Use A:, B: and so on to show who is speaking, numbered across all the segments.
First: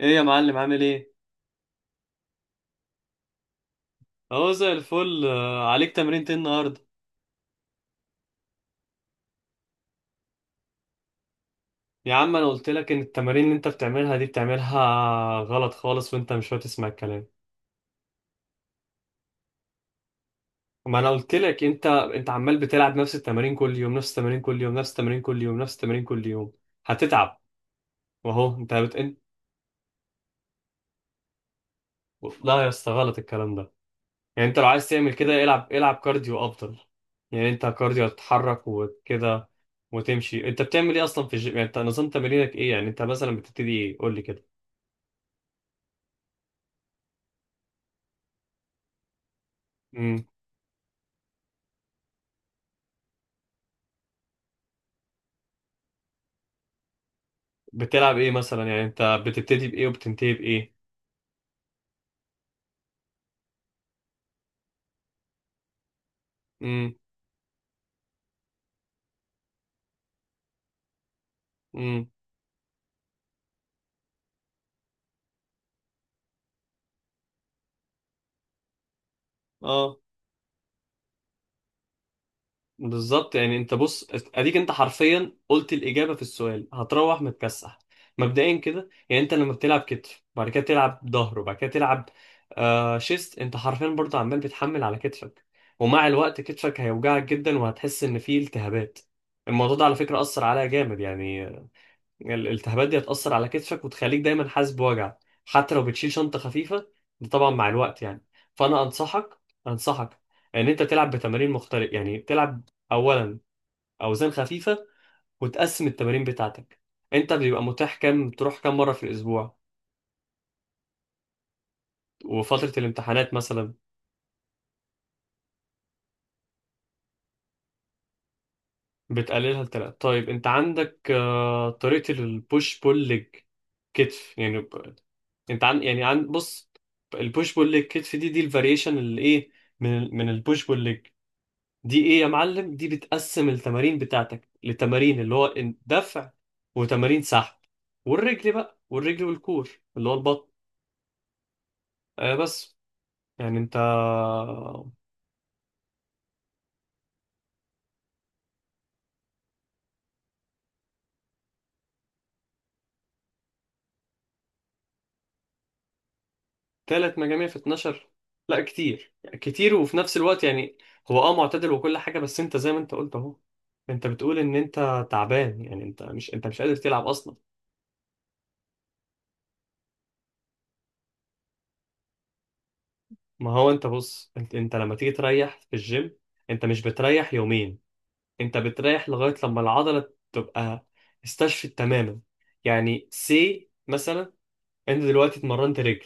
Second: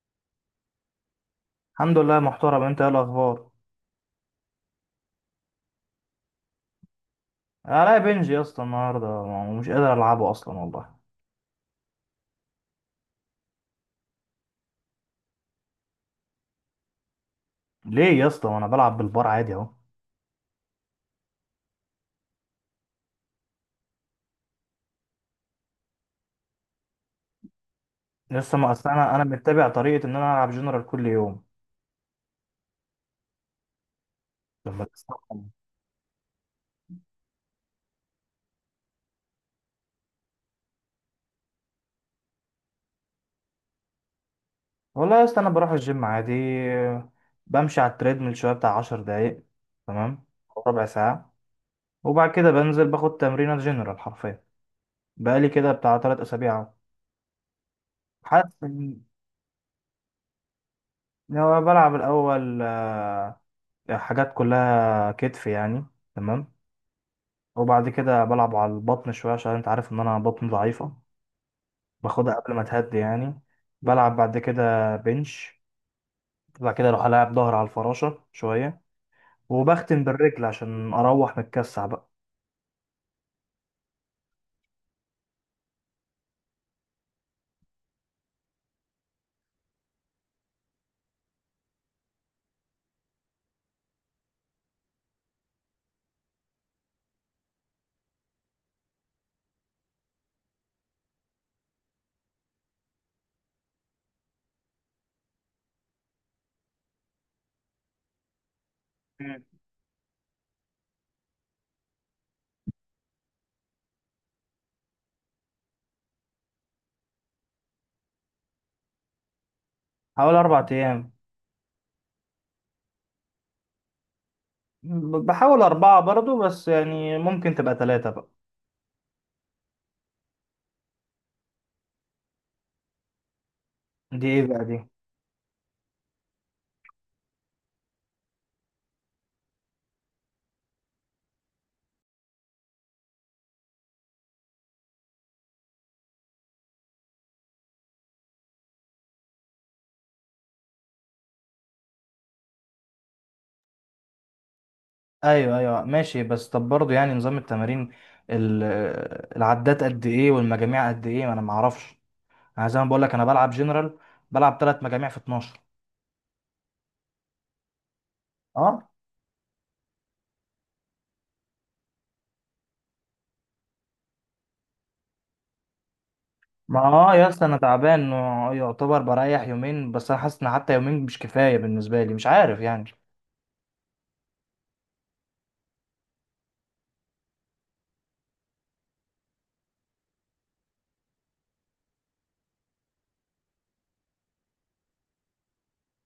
A: ايه يا معلم؟ عامل ايه؟
B: الحمد لله محترم. انت ايه الاخبار؟
A: اهو زي الفل. عليك تمرين ايه النهارده؟
B: انا بنج يا اسطى النهارده ومش قادر العبه اصلا والله.
A: يا عم انا قلت لك ان التمارين اللي انت بتعملها دي بتعملها غلط خالص، وانت مش هتسمع الكلام.
B: ليه يا اسطى وانا بلعب بالبار عادي اهو؟
A: ما انا قلت لك، انت عمال بتلعب نفس التمارين كل يوم، نفس التمارين كل يوم، نفس التمارين كل يوم، نفس التمارين كل يوم، هتتعب. واهو
B: لسه ما
A: انت
B: اصل
A: بت...
B: انا
A: انت-
B: انا متبع طريقه ان انا العب جنرال كل يوم.
A: لا يا اسطى، غلط الكلام ده. يعني انت لو
B: لما
A: عايز تعمل كده،
B: تستحمل.
A: العب العب كارديو افضل. يعني انت كارديو هتتحرك وكده وتمشي. انت بتعمل ايه اصلا في الجيم؟ يعني انت نظام تمرينك ايه؟ يعني انت مثلا بتبتدي ايه؟ قول لي.
B: والله يا اسطى انا بروح الجيم عادي، بمشي على التريدميل شويه بتاع 10 دقايق.
A: كده
B: تمام، او ربع ساعه. وبعد كده بنزل باخد تمرينه جنرال حرفيا. بقالي كده بتاع 3 اسابيع اهو.
A: بتلعب ايه
B: حاسس
A: مثلا؟ يعني
B: ان
A: انت بتبتدي بايه وبتنتهي بايه؟
B: لو بلعب الاول، آه، حاجات كلها كتف يعني. تمام.
A: امم
B: وبعد كده بلعب على البطن شوية عشان انت عارف ان انا بطني ضعيفة.
A: امم
B: باخدها قبل ما تهدي يعني. بلعب بعد كده بنش. بعد كده اروح العب ظهر على الفراشة شوية،
A: اه،
B: وبختم بالرجل عشان اروح متكسح بقى.
A: بالظبط. يعني انت بص، اديك انت حرفيا قلت الاجابه في السؤال، هتروح متكسح. مبدئيا كده، يعني انت لما بتلعب كتف وبعد كده تلعب ظهر وبعد كده تلعب آه شيست، انت حرفيا برضه عمال بتحمل على كتفك، ومع الوقت كتفك هيوجعك جدا وهتحس ان فيه التهابات. الموضوع ده على فكره اثر عليا جامد يعني. الالتهابات دي هتأثر على كتفك وتخليك دايما حاسس بوجع، حتى لو بتشيل شنطة خفيفة. ده طبعا مع الوقت يعني. فأنا أنصحك،
B: مم.
A: أنصحك إن أنت تلعب بتمارين مختلفة، يعني تلعب أولا أوزان خفيفة، وتقسم التمارين بتاعتك. أنت بيبقى متاح كام؟ تروح كام مرة في الأسبوع؟
B: حوالي اربع ايام.
A: وفترة الامتحانات مثلا
B: بحاول اربعة برضو بس يعني ممكن تبقى ثلاثة بقى.
A: بتقللها لتلاتة. طيب، انت عندك طريقة البوش بول ليج
B: دي
A: كتف،
B: ايه
A: يعني
B: بقى دي؟
A: انت عن يعني عن بص، البوش بول ليج كتف، دي الفاريشن اللي ايه، من من البوش بول ليج، دي ايه يا معلم؟ دي بتقسم التمارين بتاعتك لتمارين اللي هو دفع وتمارين سحب، والرجل بقى، والرجل والكور اللي هو البطن. آه بس. يعني انت
B: ايوه ايوه، ماشي، بس طب برضو يعني نظام التمارين، ال- العدات قد ايه والمجاميع قد ايه؟ ما انا معرفش. انا زي ما بقول لك انا بلعب جنرال. بلعب ثلاث مجاميع في 12.
A: ثلاث مجاميع في 12؟ لا كتير، يعني كتير، وفي نفس الوقت يعني هو اه معتدل وكل حاجة، بس انت زي ما انت قلت اهو، انت بتقول ان انت تعبان، يعني انت مش قادر
B: ما
A: تلعب
B: اه يا
A: اصلا.
B: اسطى انا تعبان. يعتبر بريح يومين بس انا حاسس ان حتى يومين مش كفايه بالنسبه لي، مش عارف يعني.
A: ما هو انت بص، انت لما تيجي تريح في الجيم، انت مش بتريح يومين، انت بتريح لغاية لما العضلة تبقى استشفت تماما. يعني سي مثلا، انت دلوقتي اتمرنت رجل،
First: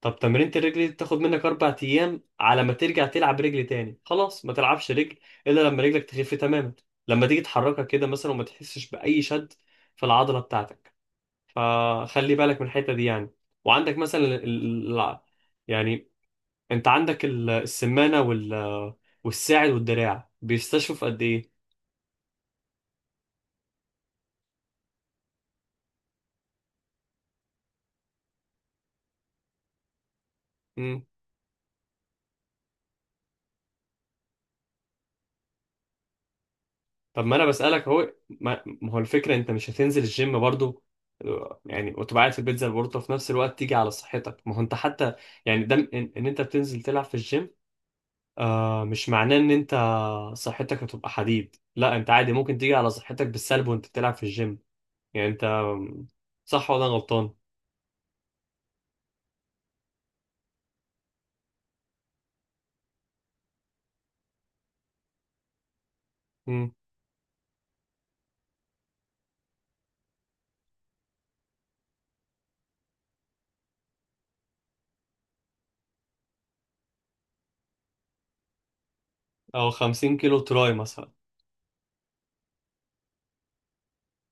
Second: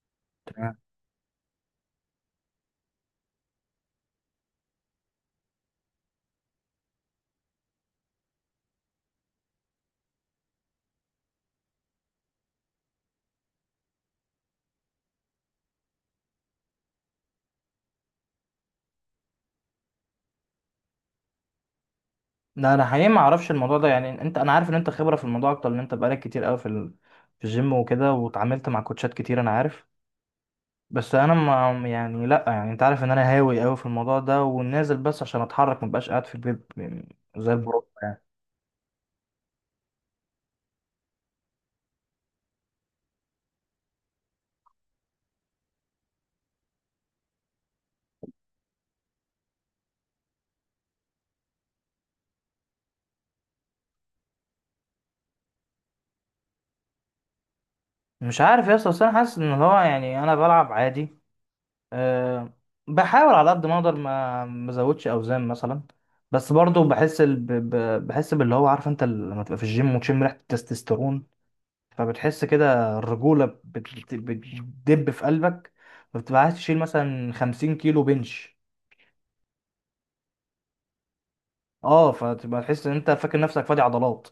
A: طب تمرينة الرجل
B: آه.
A: دي بتاخد منك اربع ايام على ما ترجع تلعب رجل تاني. خلاص، ما تلعبش رجل الا لما رجلك تخف تماما، لما تيجي تحركها كده مثلا وما تحسش باي شد في العضلة بتاعتك. فخلي بالك من الحتة دي يعني. وعندك مثلا يعني، انت عندك السمانة والساعد والدراع بيستشفوا في قد
B: لا انا حقيقي ما اعرفش الموضوع ده يعني انت، انا عارف ان انت خبره في الموضوع اكتر ان انت بقالك كتير قوي في الجيم وكده واتعاملت مع كوتشات كتير انا عارف.
A: ايه.
B: بس انا ما يعني لا يعني انت عارف ان انا هاوي قوي في الموضوع ده ونازل بس عشان اتحرك ما بقاش قاعد في البيت يعني
A: طب ما انا
B: زي البروف
A: بسألك اهو،
B: يعني.
A: ما هو الفكرة، انت مش هتنزل الجيم برضو؟ يعني وتبقى قاعد في البيت زي البورتو، وفي نفس الوقت تيجي على صحتك. ما هو انت حتى يعني ده إن انت بتنزل تلعب في الجيم، آه، مش معناه ان انت صحتك هتبقى حديد. لا، انت عادي ممكن تيجي على صحتك بالسلب وانت بتلعب في الجيم. يعني انت، صح ولا أنا غلطان؟
B: مش عارف يا اسطى بس انا حاسس ان هو يعني انا بلعب عادي. أه. بحاول على قد ما اقدر ما ازودش اوزان مثلا. بس
A: مم.
B: برضو بحس باللي هو عارف انت لما تبقى في الجيم وتشم ريحه التستوستيرون. فبتحس كده الرجوله بتدب في قلبك. فبتبقى عايز تشيل مثلا 50 كيلو بنش.
A: او 50 كيلو تراي مثلا.
B: اه، فتبقى تحس ان انت فاكر نفسك فادي عضلات.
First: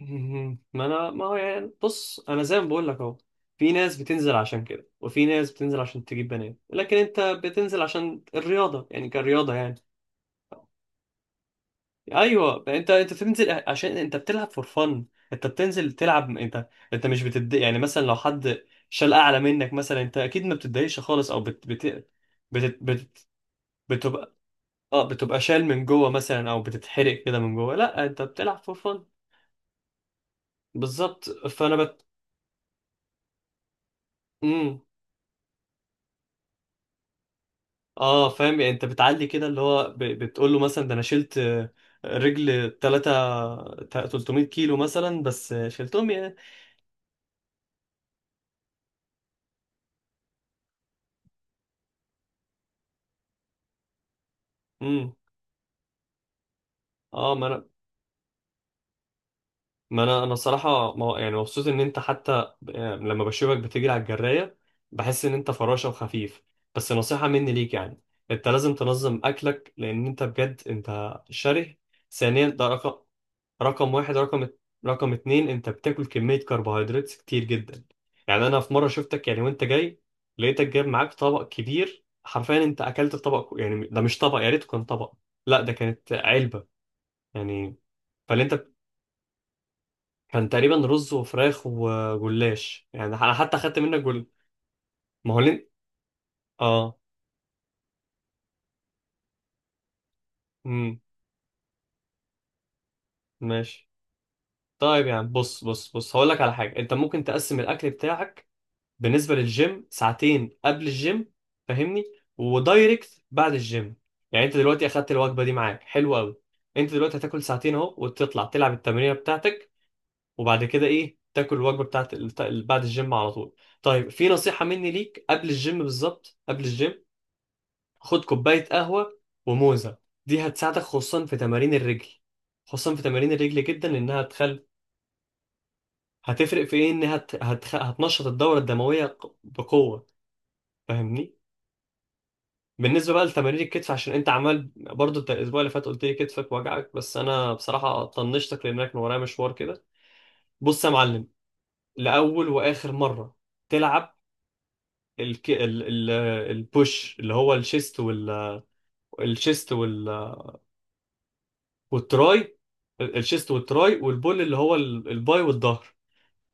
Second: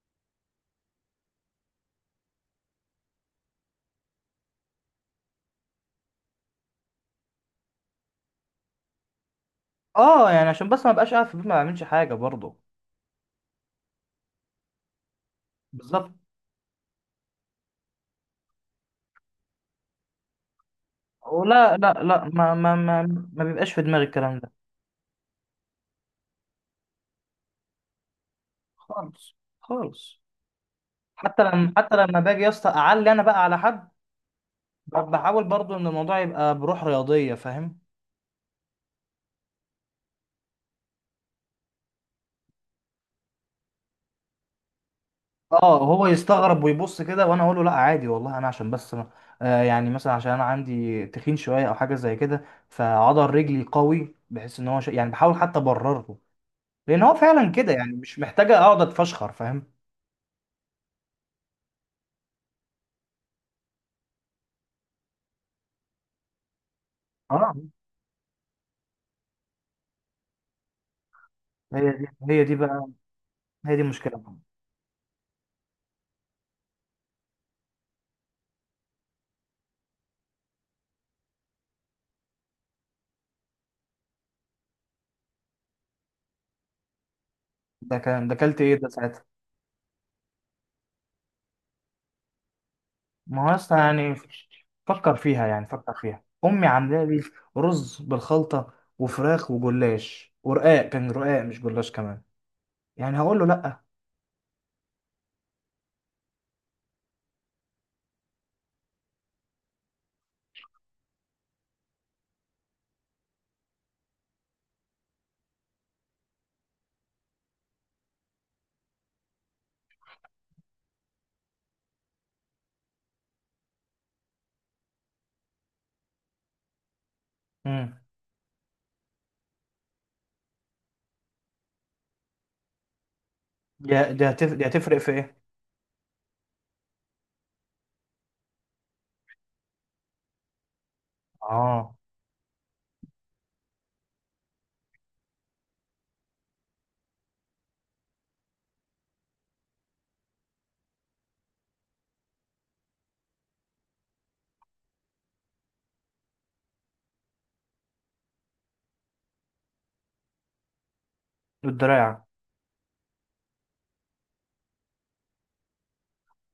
A: مهم. ما انا ما هو يعني بص، انا زي ما بقول لك اهو، في ناس بتنزل عشان كده، وفي ناس بتنزل عشان تجيب بنات، لكن انت بتنزل عشان الرياضه، يعني كرياضه يعني.
B: اه يعني عشان بس ما بقاش قاعد في البيت ما بعملش حاجه برضو.
A: ايوه، انت بتنزل عشان انت بتلعب فور فن، انت بتنزل
B: بالظبط.
A: تلعب، انت مش بتد، يعني مثلا لو حد شال اعلى منك مثلا، انت اكيد ما بتتضايقش خالص، او
B: ولا لا لا، ما ما
A: بت...
B: ما
A: بت...
B: ما بيبقاش في دماغي
A: بتبقى،
B: الكلام ده.
A: اه بتبقى شال من جوه مثلا، او بتتحرق كده من جوه. لا انت بتلعب فور فن،
B: خالص خالص.
A: بالظبط.
B: حتى لما، حتى لما باجي يا اسطى اعلي انا بقى على حد،
A: مم.
B: بحاول برضو ان الموضوع يبقى بروح رياضيه، فاهم؟
A: اه فاهم. يعني انت بتعلي كده، اللي هو بتقول له مثلا ده انا شلت رجل 3 300 كيلو مثلا، بس
B: اه هو
A: شلتهم يعني.
B: يستغرب ويبص كده وانا اقول له لا عادي والله، انا عشان بس يعني مثلا عشان انا عندي تخين شويه او حاجه زي كده فعضل رجلي قوي، بحيث ان هو يعني
A: امم
B: بحاول حتى ابرر له. لان هو
A: اه. ما
B: فعلا
A: انا
B: كده يعني مش محتاجه اقعد اتفشخر، فاهم؟
A: ما انا انا صراحه، ما يعني مبسوط ان انت حتى لما بشوفك بتجري على الجرايه، بحس ان انت فراشه وخفيف. بس نصيحه مني
B: اه.
A: ليك، يعني انت لازم تنظم اكلك، لان انت بجد انت شره.
B: هي دي هي
A: ثانيا،
B: دي
A: ده
B: بقى،
A: رقم،
B: هي دي
A: رقم واحد
B: المشكله.
A: رقم رقم اتنين، انت بتاكل كميه كربوهيدرات كتير جدا. يعني انا في مره شفتك، يعني وانت جاي، لقيتك جايب معاك طبق كبير حرفيا، انت اكلت الطبق، يعني ده مش طبق، يا ريت كان طبق، لا ده كانت علبه يعني.
B: ده كان، ده
A: فاللي انت
B: اكلت ايه ده ساعتها؟
A: كان تقريبا رز وفراخ وجلاش، يعني انا
B: ما هو
A: حتى خدت
B: اصلا
A: منك
B: يعني،
A: جل.
B: فكر
A: ما هو
B: فيها يعني،
A: ليه؟
B: فكر فيها امي
A: اه.
B: عامله لي رز بالخلطه وفراخ وجلاش، ورقاق،
A: امم
B: كان رقاق مش جلاش كمان. يعني هقول له لا؟
A: ماشي. طيب يعني بص بص بص، هقول لك على حاجه، انت ممكن تقسم الاكل بتاعك بالنسبه للجيم، ساعتين قبل الجيم، فاهمني، ودايركت بعد الجيم. يعني انت دلوقتي اخدت الوجبه دي معاك، حلو قوي، انت دلوقتي هتاكل ساعتين اهو وتطلع تلعب التمرينه بتاعتك، وبعد كده ايه، تاكل الوجبه بتاعت بعد الجيم على طول. طيب، في نصيحه مني ليك، قبل الجيم بالظبط، قبل الجيم
B: امم.
A: خد كوباية قهوة وموزة. دي هتساعدك خصوصا في تمارين الرجل، خصوصا في تمارين الرجل جدا،
B: دي
A: انها
B: دي هتف...
A: تخل.
B: دي هتفرق في ايه؟
A: هتفرق في ايه؟ انها هتنشط الدورة الدموية بقوة، فاهمني.
B: اه.
A: بالنسبة بقى لتمارين الكتف، عشان انت عمال برضو، انت الاسبوع اللي فات قلت لي كتفك وجعك، بس انا بصراحة طنشتك لانك كان ورايا مشوار كده. بص يا معلم، لاول واخر مرة تلعب الك... ال... ال... البوش، اللي هو الشيست الشيست
B: الدراع.
A: والتراي، الشيست والتراي، والبول اللي هو الباي والظهر،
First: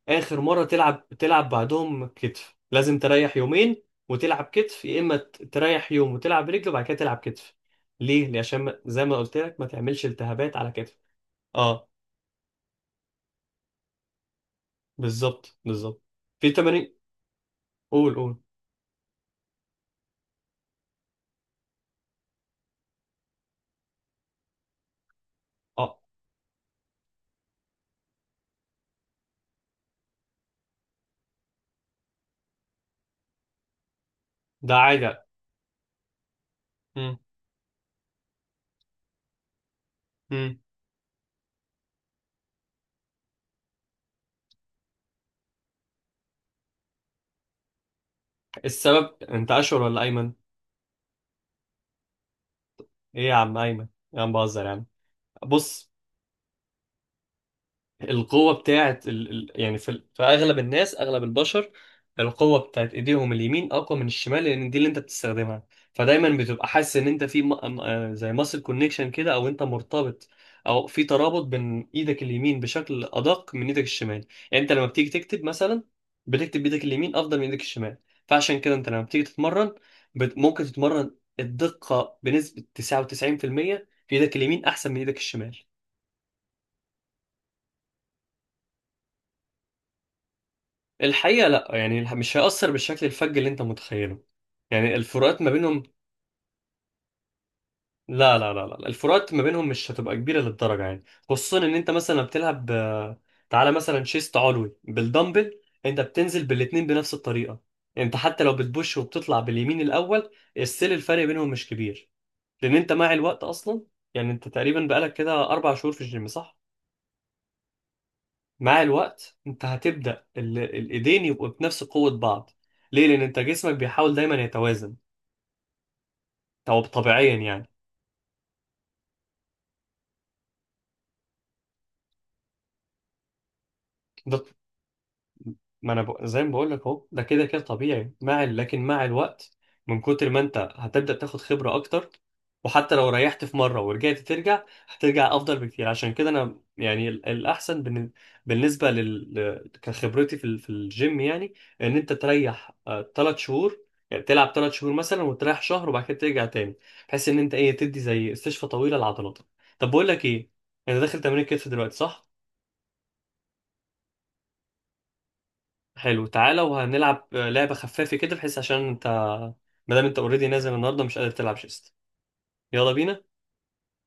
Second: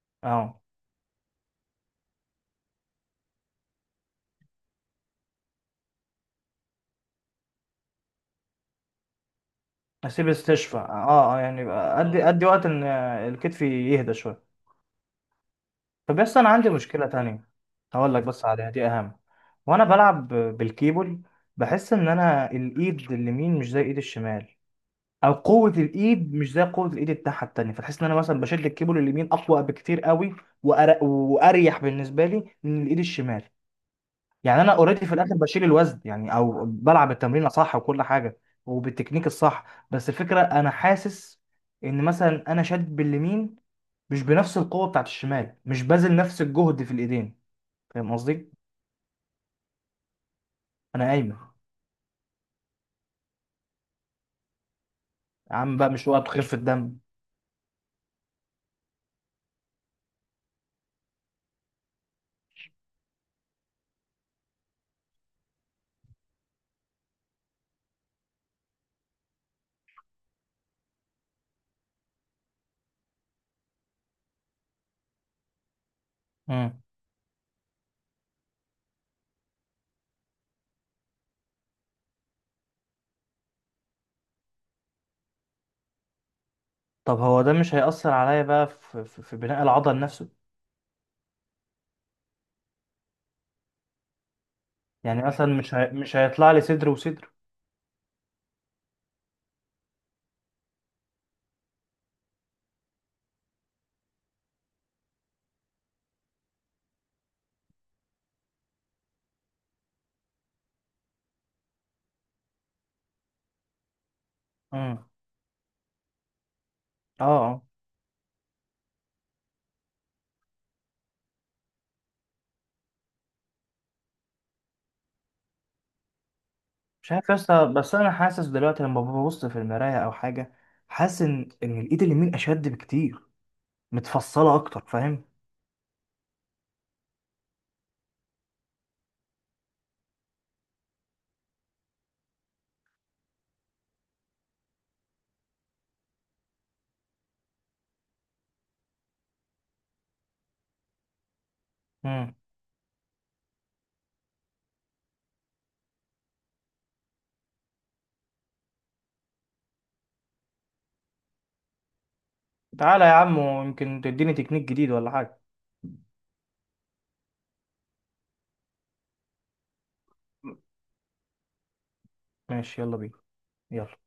A: اخر
B: اه.
A: مره تلعب، تلعب بعدهم كتف لازم تريح يومين، وتلعب كتف. يا اما تريح يوم وتلعب رجل، وبعد كده تلعب كتف. ليه؟ ليه؟ عشان زي ما قلت لك، ما تعملش
B: اسيب
A: التهابات على
B: استشفى،
A: كتف.
B: اه اه يعني
A: اه
B: يبقى ادي، اه ادي وقت ان الكتف يهدى شويه.
A: بالظبط بالظبط.
B: طب بس انا
A: في
B: عندي
A: تمارين.
B: مشكله تانية. هقول
A: قول
B: لك
A: قول.
B: بس عليها، دي اهم. وانا بلعب بالكيبل، بحس ان انا الايد اليمين مش زي ايد الشمال، او قوه
A: اه،
B: الايد مش زي قوه الايد التحت التانيه. فتحس ان انا مثلا بشد الكيبل اليمين اقوى بكتير قوي، وأر- واريح بالنسبه لي من الايد الشمال. يعني انا
A: ده
B: اوريدي
A: عادي.
B: في الاخر بشيل الوزن يعني، او بلعب
A: مم.
B: التمرين صح وكل حاجه وبالتكنيك الصح، بس الفكره
A: مم.
B: انا حاسس ان مثلا انا شاد باليمين مش بنفس القوه بتاعت الشمال، مش باذل نفس الجهد في الايدين، فاهم قصدي؟
A: السبب، انت اشهر ولا ايمن؟
B: انا قايمه.
A: ايه يا عم ايمن، يا عم بهزر يا عم.
B: يا عم
A: بص،
B: بقى مش وقت خفه الدم.
A: القوة بتاعت يعني في أغلب الناس، أغلب البشر، القوة بتاعت إيديهم اليمين أقوى من الشمال، لأن دي اللي أنت بتستخدمها. فدايما بتبقى حاسس إن أنت في زي ماسل كونكشن كده، أو أنت مرتبط، أو في ترابط بين إيدك اليمين بشكل أدق من إيدك الشمال. يعني أنت لما بتيجي تكتب مثلا، بتكتب
B: مم.
A: بإيدك اليمين أفضل من إيدك الشمال. فعشان كده، أنت لما بتيجي تتمرن، ممكن تتمرن الدقة بنسبة 99% في المية في إيدك اليمين أحسن من إيدك الشمال.
B: طب هو ده مش هيأثر عليا بقى في في بناء العضل نفسه؟
A: الحقيقة لا يعني، مش هيأثر بالشكل الفج اللي انت متخيله، يعني
B: يعني
A: الفروقات
B: مثلا
A: ما بينهم،
B: مش هيطلع لي صدر وصدر؟
A: لا لا لا لا، الفروقات ما بينهم مش هتبقى كبيرة للدرجة يعني. خصوصا ان انت مثلا بتلعب، تعالى مثلا شيست علوي بالدمبل، انت بتنزل بالاتنين بنفس الطريقة، انت حتى لو بتبوش وبتطلع باليمين الاول، السيل الفرق بينهم مش كبير. لان انت مع الوقت اصلا، يعني انت تقريبا
B: امم.
A: بقالك كده اربع شهور في الجيم صح؟
B: اه اه.
A: مع الوقت انت هتبدأ الايدين يبقوا بنفس قوة بعض. ليه؟ لأن أنت جسمك بيحاول دايما يتوازن، أو
B: مش عارف
A: طبيعيا
B: يا
A: يعني.
B: اسطى بس انا حاسس دلوقتي لما ببص في المرايه او حاجه، حاسس ان الايد اليمين اشد بكتير،
A: ده
B: متفصله اكتر، فاهم؟
A: ما أنا زي ما بقول لك أهو، ده كده كده طبيعي مع لكن مع الوقت، من كتر ما أنت هتبدأ تاخد خبرة أكتر، وحتى لو ريحت في مرة ورجعت ترجع، هترجع أفضل بكتير. عشان كده أنا يعني بالنسبة كخبرتي في في الجيم يعني، إن أنت
B: امم.
A: تريح ثلاث شهور، يعني تلعب ثلاث شهور مثلا وتريح شهر وبعد كده ترجع تاني، بحيث إن أنت إيه، تدي زي استشفى طويلة لعضلاتك. طب بقول لك إيه، أنا داخل تمرين كتف دلوقتي صح؟
B: تعالى يا عم ويمكن تديني تكنيك جديد ولا حاجه.
A: حلو، تعالى، وهنلعب لعبة خفافة كده، بحيث عشان انت مادام انت اوريدي نازل النهارده مش قادر تلعب شيست.
B: ماشي
A: يلا
B: يلا بينا.
A: بينا.
B: يلا.